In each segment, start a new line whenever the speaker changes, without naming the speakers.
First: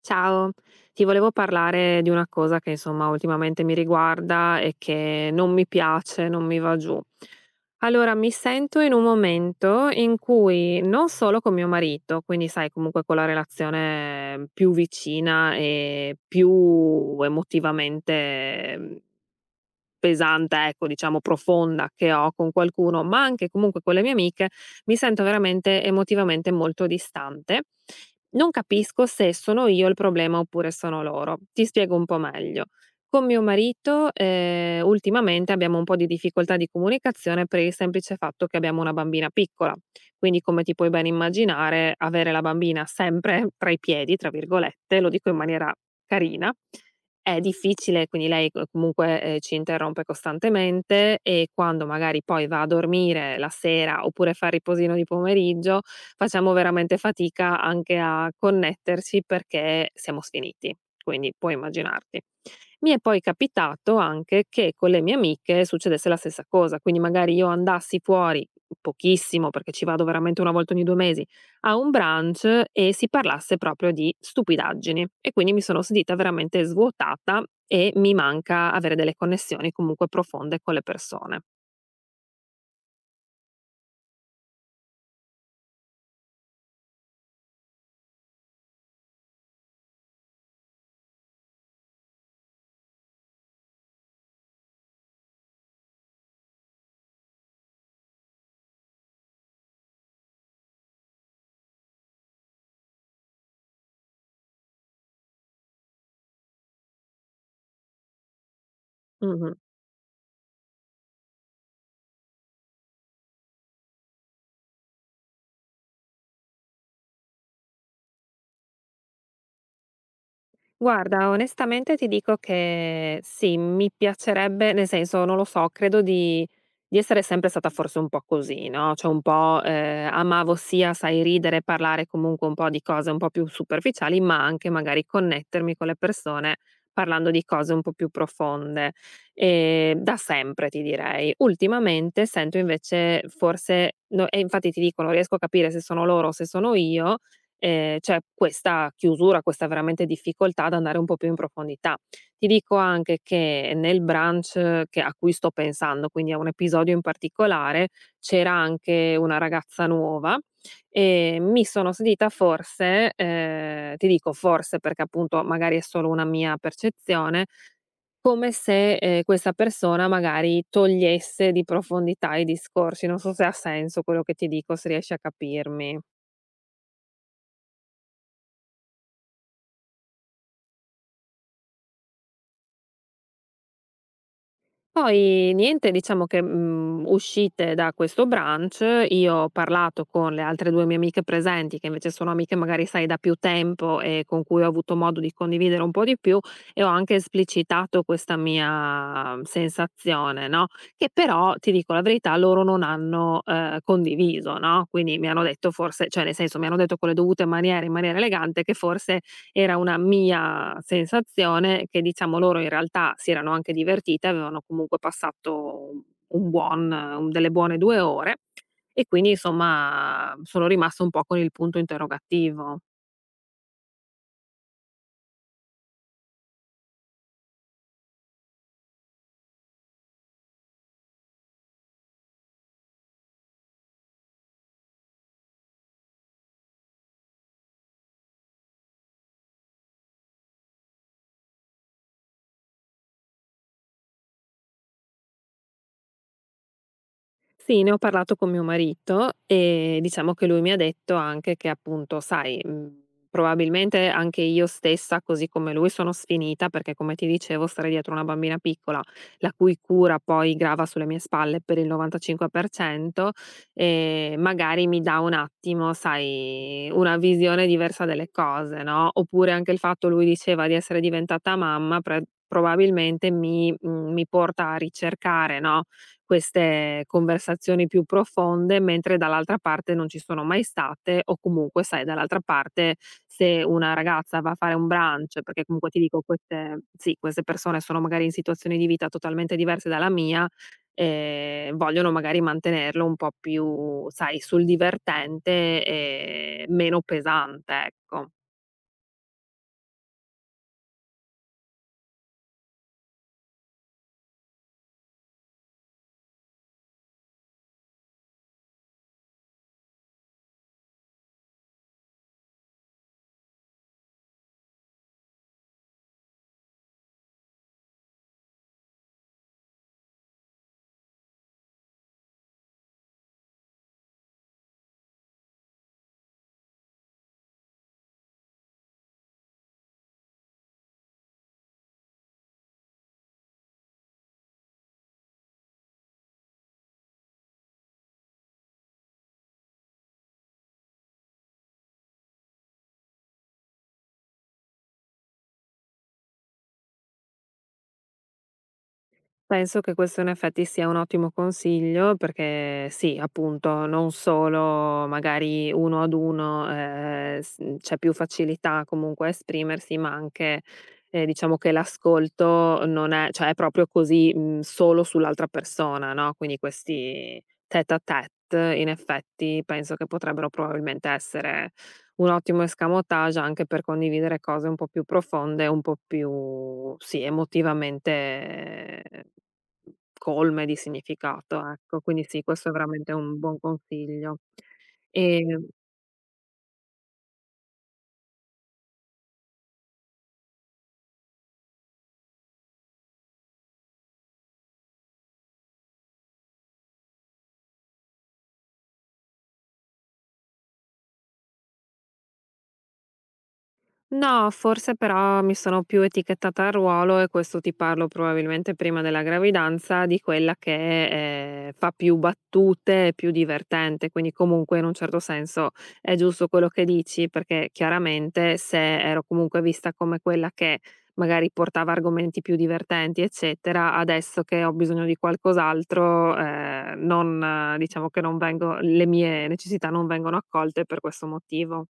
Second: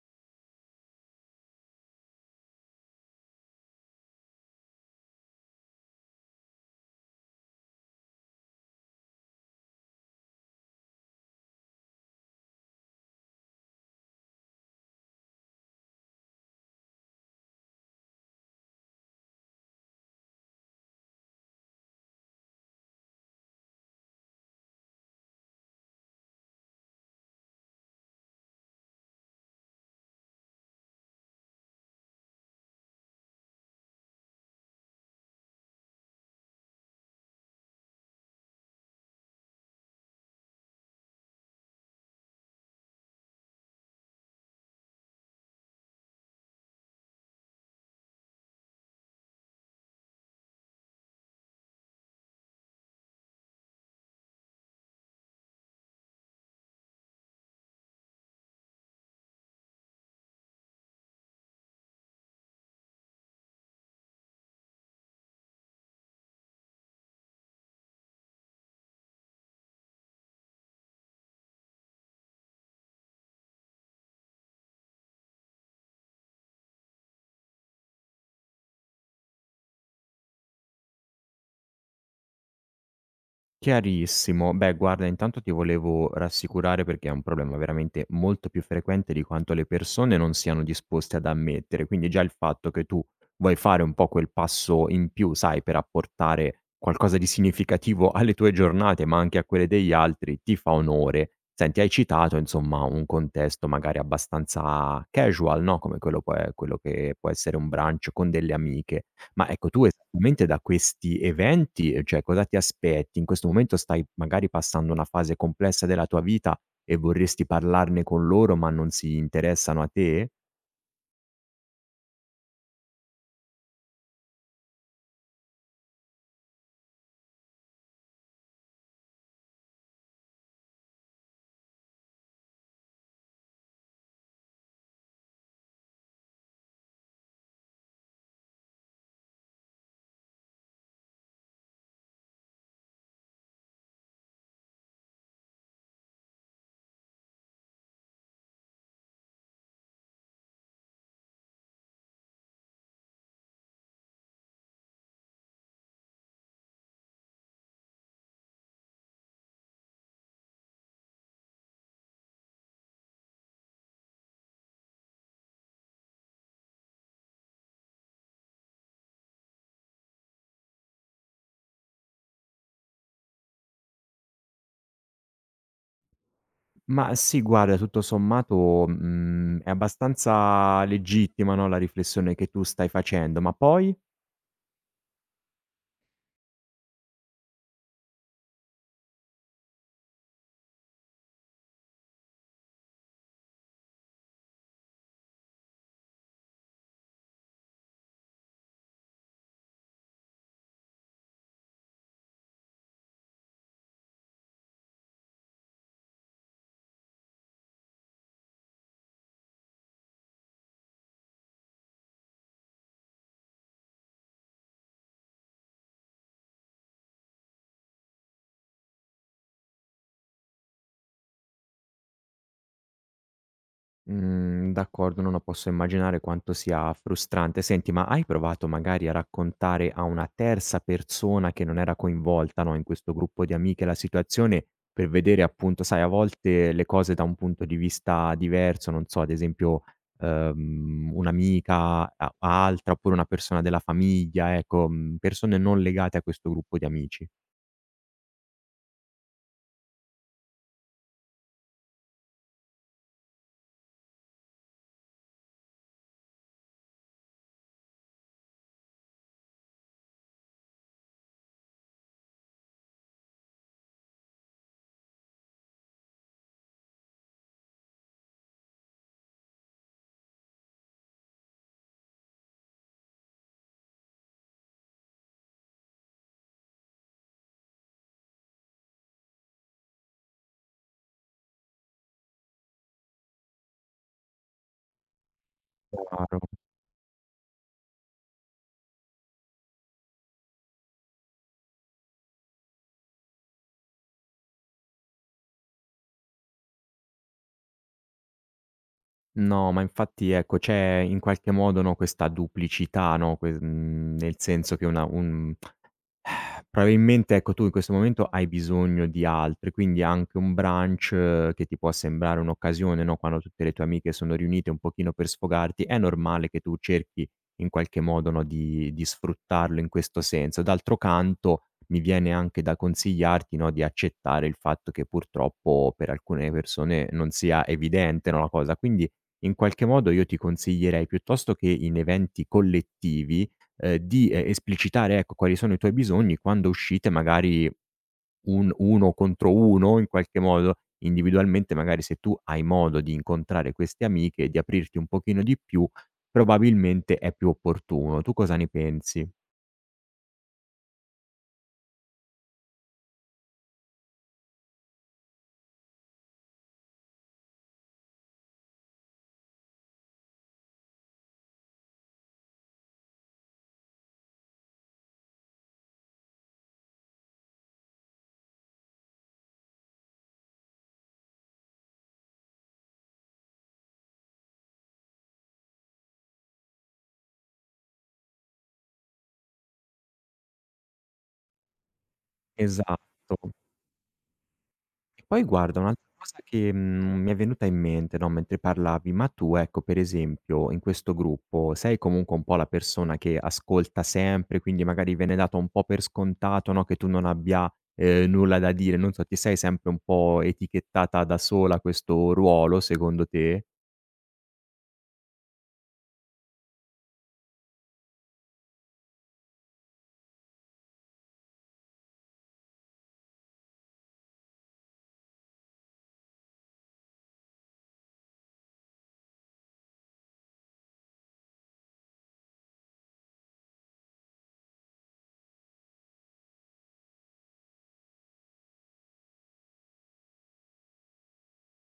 Ciao, ti volevo parlare di una cosa che insomma ultimamente mi riguarda e che non mi piace, non mi va giù. Allora, mi sento in un momento in cui non solo con mio marito, quindi sai comunque con la relazione più vicina e più emotivamente pesante, ecco, diciamo profonda che ho con qualcuno, ma anche comunque con le mie amiche, mi sento veramente emotivamente molto distante. Non capisco se sono io il problema oppure sono loro. Ti spiego un po' meglio. Con mio marito, ultimamente abbiamo un po' di difficoltà di comunicazione per il semplice fatto che abbiamo una bambina piccola. Quindi, come ti puoi ben immaginare, avere la bambina sempre "tra i piedi", tra virgolette, lo dico in maniera carina, è difficile, quindi lei co comunque, ci interrompe costantemente e quando magari poi va a dormire la sera, oppure fa il riposino di pomeriggio, facciamo veramente fatica anche a connetterci perché siamo sfiniti, quindi puoi immaginarti. Mi è poi capitato anche che con le mie amiche succedesse la stessa cosa, quindi magari io andassi fuori pochissimo, perché ci vado veramente una volta ogni due mesi, a un brunch e si parlasse proprio di stupidaggini e quindi mi sono sentita veramente svuotata e mi manca avere delle connessioni comunque profonde con le persone.
Chiarissimo. Beh, guarda, intanto ti volevo rassicurare perché è un problema veramente molto più frequente di quanto le persone non siano disposte ad ammettere. Quindi già il fatto che tu vuoi fare un po' quel passo in più, sai, per apportare qualcosa di significativo alle tue giornate, ma anche a quelle degli altri, ti fa onore. Senti, hai citato, insomma, un contesto magari abbastanza casual, no, come quello può e quello che può essere un brunch con delle amiche. Ma
Mhm.
ecco, tu esattamente da questi eventi, cioè cosa ti aspetti? In questo momento stai magari passando una fase complessa della tua vita e vorresti parlarne con loro, ma non si interessano a te?
Guarda, onestamente ti dico che sì, mi piacerebbe, nel senso, non lo so, di essere sempre stata forse un po' così, no? Cioè un po' amavo sia, sai, ridere, parlare comunque un po' di cose un po' più superficiali, ma anche magari connettermi con le persone parlando di cose un po' più profonde. E da sempre, ti direi. Ultimamente sento invece forse, no, e infatti ti dico, non riesco a capire se sono loro o se sono io, c'è questa chiusura, questa veramente difficoltà ad andare un po' più in profondità. Ti dico anche che nel brunch che a cui sto pensando, quindi a un episodio in particolare, c'era anche una ragazza nuova e mi sono sentita forse, ti dico forse perché appunto magari è solo una mia percezione, come se, questa persona magari togliesse di profondità i discorsi. Non so se ha senso quello che ti dico, se riesci a capirmi.
Ma sì, guarda, tutto sommato, è abbastanza legittima, no, la riflessione che tu stai facendo, ma poi?
Poi niente, diciamo che, uscite da questo brunch, io ho parlato con le altre due mie amiche presenti, che invece sono amiche magari sai da più tempo e con cui ho avuto modo di condividere un po' di più, e ho anche esplicitato questa mia sensazione, no, che però, ti dico la verità, loro non hanno, condiviso, no, quindi mi hanno detto forse cioè nel senso mi hanno detto con le dovute maniere, in maniera elegante, che forse era una mia sensazione che diciamo loro in realtà si erano anche divertite, avevano comunque passato un delle buone due ore e quindi insomma sono rimasta un po' con il punto interrogativo.
Mhmm, d'accordo, no, no, posso immaginare quanto sia frustrante. Senti, ma hai provato magari a raccontare a una terza persona che non era coinvolta, no, in questo gruppo di amiche la situazione, per vedere appunto sai a volte le cose da un punto di vista diverso, non so ad esempio, un'amica a a altra, oppure una persona della famiglia, ecco, persone non legate a questo gruppo di amici.
Sì, ne ho parlato con mio marito e diciamo che lui mi ha detto anche che appunto, sai, probabilmente anche io stessa, così come lui, sono sfinita perché, come ti dicevo, stare dietro una bambina piccola, la cui cura poi grava sulle mie spalle per il 95%, magari mi dà un attimo, sai, una visione diversa delle cose, no, oppure anche il fatto lui diceva di essere diventata mamma pre probabilmente mi porta a ricercare, no, queste conversazioni più profonde, mentre dall'altra parte non ci sono mai state o comunque, sai, dall'altra parte se una ragazza va a fare un brunch, perché comunque ti dico
Chiaro.
queste sì, queste persone sono magari in situazioni di vita totalmente diverse dalla mia, vogliono magari mantenerlo un po' più, sai, sul divertente e meno pesante, ecco.
No, ma infatti ecco, c'è in qualche modo, no, questa duplicità, no, nel senso che una un probabilmente, ecco, tu in questo momento hai bisogno di altri, quindi anche un brunch che ti può sembrare un'occasione, no, quando tutte le tue amiche sono riunite un pochino per sfogarti, è normale che tu cerchi in qualche modo, no, di sfruttarlo in questo senso. D'altro canto, mi viene anche da consigliarti, no, di accettare il fatto che purtroppo per alcune persone non sia evidente, no, la cosa. Quindi in qualche modo io ti consiglierei piuttosto che in eventi collettivi di esplicitare, ecco, quali sono i tuoi bisogni quando uscite magari un uno contro uno in qualche modo, individualmente magari se tu hai modo di incontrare queste amiche e di aprirti un pochino di più, probabilmente è più opportuno. Tu cosa ne pensi?
Penso che questo in effetti sia un ottimo consiglio perché sì, appunto, non solo magari uno ad uno c'è più facilità comunque a esprimersi, ma anche diciamo che l'ascolto non è, cioè è proprio così solo sull'altra persona, no? Quindi questi tête à tête in effetti penso che potrebbero probabilmente essere un ottimo escamotage anche per condividere cose un po' più profonde, un po' più, sì, emotivamente eh, colme di significato, ecco. Quindi sì, questo è veramente un
Esatto.
buon consiglio.
E poi
E
guarda un'altra cosa che, mi è venuta in mente, no, mentre parlavi, ma tu ecco, per esempio, in questo gruppo sei comunque un po' la persona che ascolta sempre, quindi magari viene dato un po' per scontato, no, che tu non abbia, nulla da dire, non so, ti sei sempre un po' etichettata da sola questo ruolo secondo te?
no, forse però mi sono più etichettata a ruolo e questo ti parlo probabilmente prima della gravidanza, di quella che fa più battute, più divertente, quindi comunque in un certo senso è giusto quello che dici, perché chiaramente se ero comunque vista come quella che magari portava argomenti più divertenti, eccetera, adesso che ho bisogno di qualcos'altro, non, diciamo che non vengo, le mie necessità non vengono accolte per questo motivo.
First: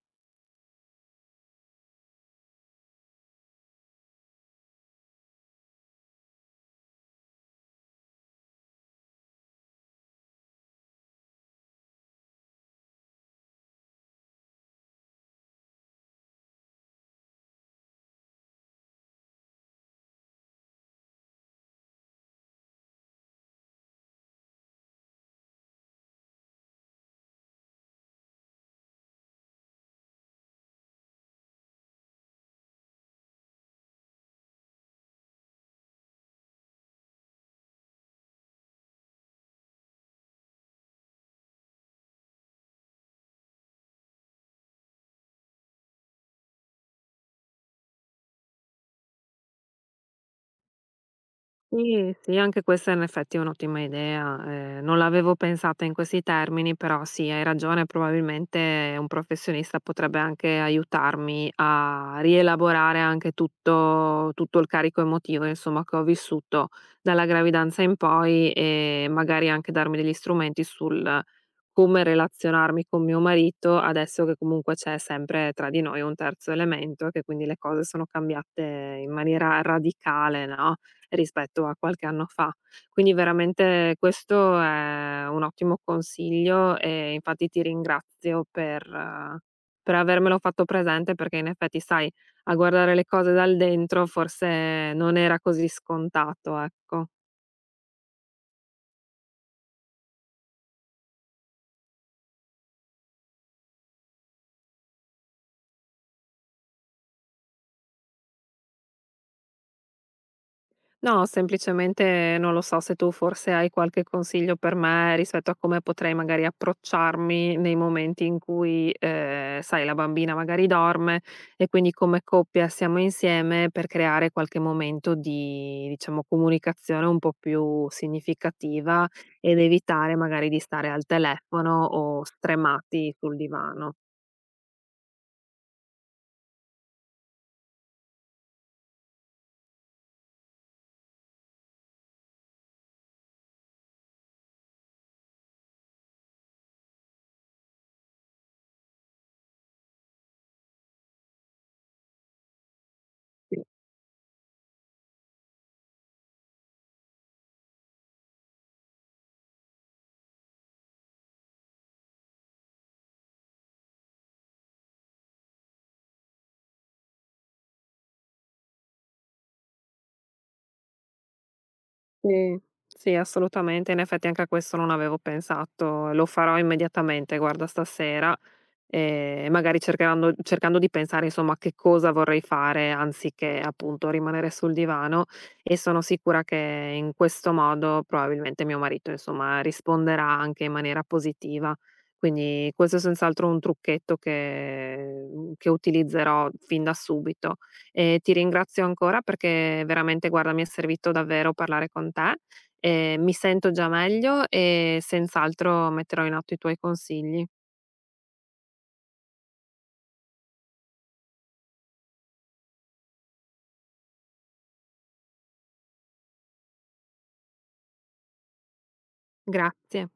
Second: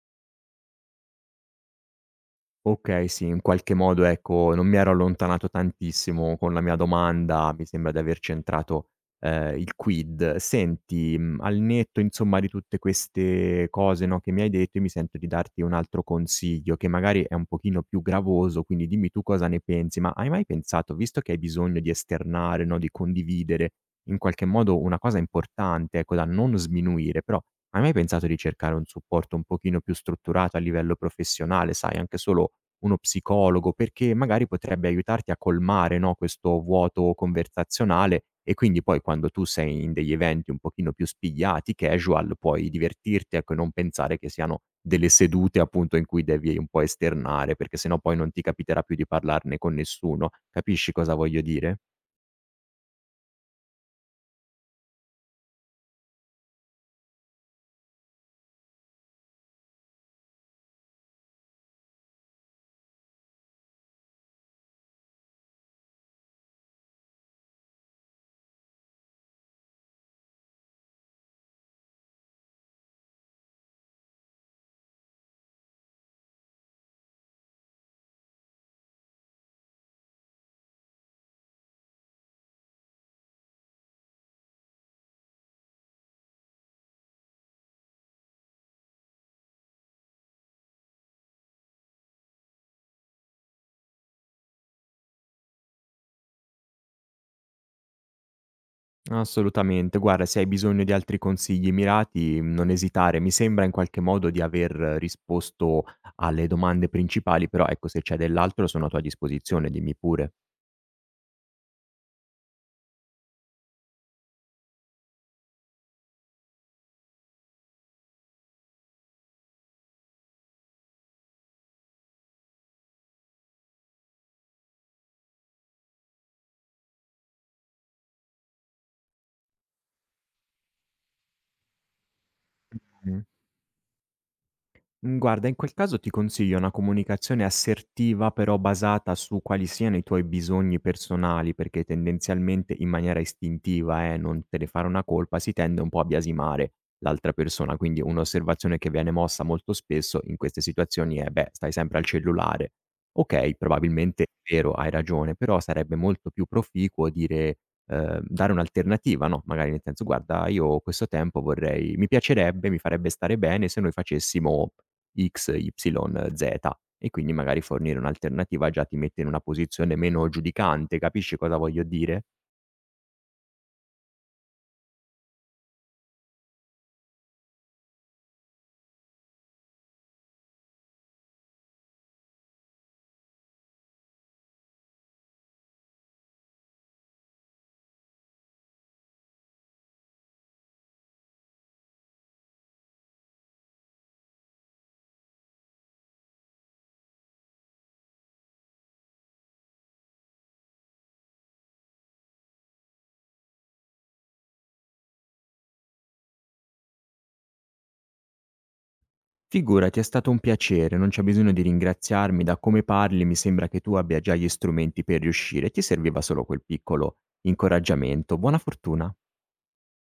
Okay, sì, in qualche modo ecco, non mi ero allontanato tantissimo con la mia domanda, mi sembra di aver centrato, il quid. Senti, al netto insomma di tutte queste cose, no, che mi hai detto, io mi sento di darti un altro consiglio che magari è un pochino più gravoso, quindi dimmi tu cosa ne pensi, ma hai mai pensato, visto che hai bisogno di esternare, no, di condividere in qualche modo una cosa importante, ecco, da non sminuire, però hai mai pensato di cercare un supporto un pochino più strutturato a livello professionale, sai, anche solo uno psicologo, perché magari potrebbe aiutarti a colmare, no, questo vuoto conversazionale e quindi poi quando tu sei in degli eventi un pochino più spigliati, casual, puoi divertirti, ecco, e non pensare che siano delle sedute appunto in cui devi un po' esternare, perché sennò poi non ti capiterà più di parlarne con nessuno. Capisci cosa voglio dire?
Sì, sì, anche questa in effetti è un'ottima idea. Non l'avevo pensata in questi termini, però sì, hai ragione, probabilmente un professionista potrebbe anche aiutarmi a rielaborare anche tutto il carico emotivo, insomma, che ho vissuto dalla gravidanza in poi e magari anche darmi degli strumenti sul come relazionarmi con mio marito adesso che comunque c'è sempre tra di noi un terzo elemento e che quindi le cose sono cambiate in maniera radicale, no, rispetto a qualche anno fa. Quindi veramente questo è un ottimo consiglio e infatti ti ringrazio per avermelo fatto presente perché in effetti, sai, a guardare le cose dal dentro forse non era così scontato, ecco.
Assolutamente. Guarda, se hai bisogno di altri consigli mirati, non esitare. Mi sembra in qualche modo di aver risposto alle domande principali, però ecco, se c'è dell'altro sono a tua disposizione, dimmi pure.
No, semplicemente non lo so se tu forse hai qualche consiglio per me rispetto a come potrei magari approcciarmi nei momenti in cui, sai, la bambina magari dorme e quindi come coppia siamo insieme per creare qualche momento di, diciamo, comunicazione un po' più significativa ed evitare magari di stare al telefono o stremati sul divano.
Mhmm, guarda, in quel caso ti consiglio una comunicazione assertiva, però basata su quali siano i tuoi bisogni personali, perché tendenzialmente in maniera istintiva, non te ne fare una colpa, si tende un po' a biasimare l'altra persona. Quindi un'osservazione che viene mossa molto spesso in queste situazioni è: "Beh, stai sempre al cellulare". Okay, probabilmente è vero, hai ragione, però sarebbe molto più proficuo dire dare un'alternativa, no, magari nel senso: "Guarda, io questo tempo vorrei mi piacerebbe, mi farebbe stare bene se noi facessimo" X, Y, Z e quindi magari fornire un'alternativa già ti mette in una posizione meno giudicante, capisci cosa voglio dire?
Sì. Sì, assolutamente. In effetti anche a questo non avevo pensato. Lo farò immediatamente, guarda, stasera. Magari cercheranno cercando di pensare insomma a che cosa vorrei fare anziché appunto rimanere sul divano e sono sicura che in questo modo probabilmente mio marito insomma risponderà anche in maniera positiva. Quindi questo è senz'altro un trucchetto che che utilizzerò fin da subito. E ti ringrazio ancora perché veramente guarda mi è servito davvero parlare con te, mi sento già meglio e senz'altro metterò in atto i tuoi consigli.
Figurati, è stato un piacere, non c'è bisogno di ringraziarmi, da come parli mi sembra che tu abbia già gli strumenti per riuscire, ti serviva solo quel piccolo incoraggiamento. Buona fortuna.
Grazie.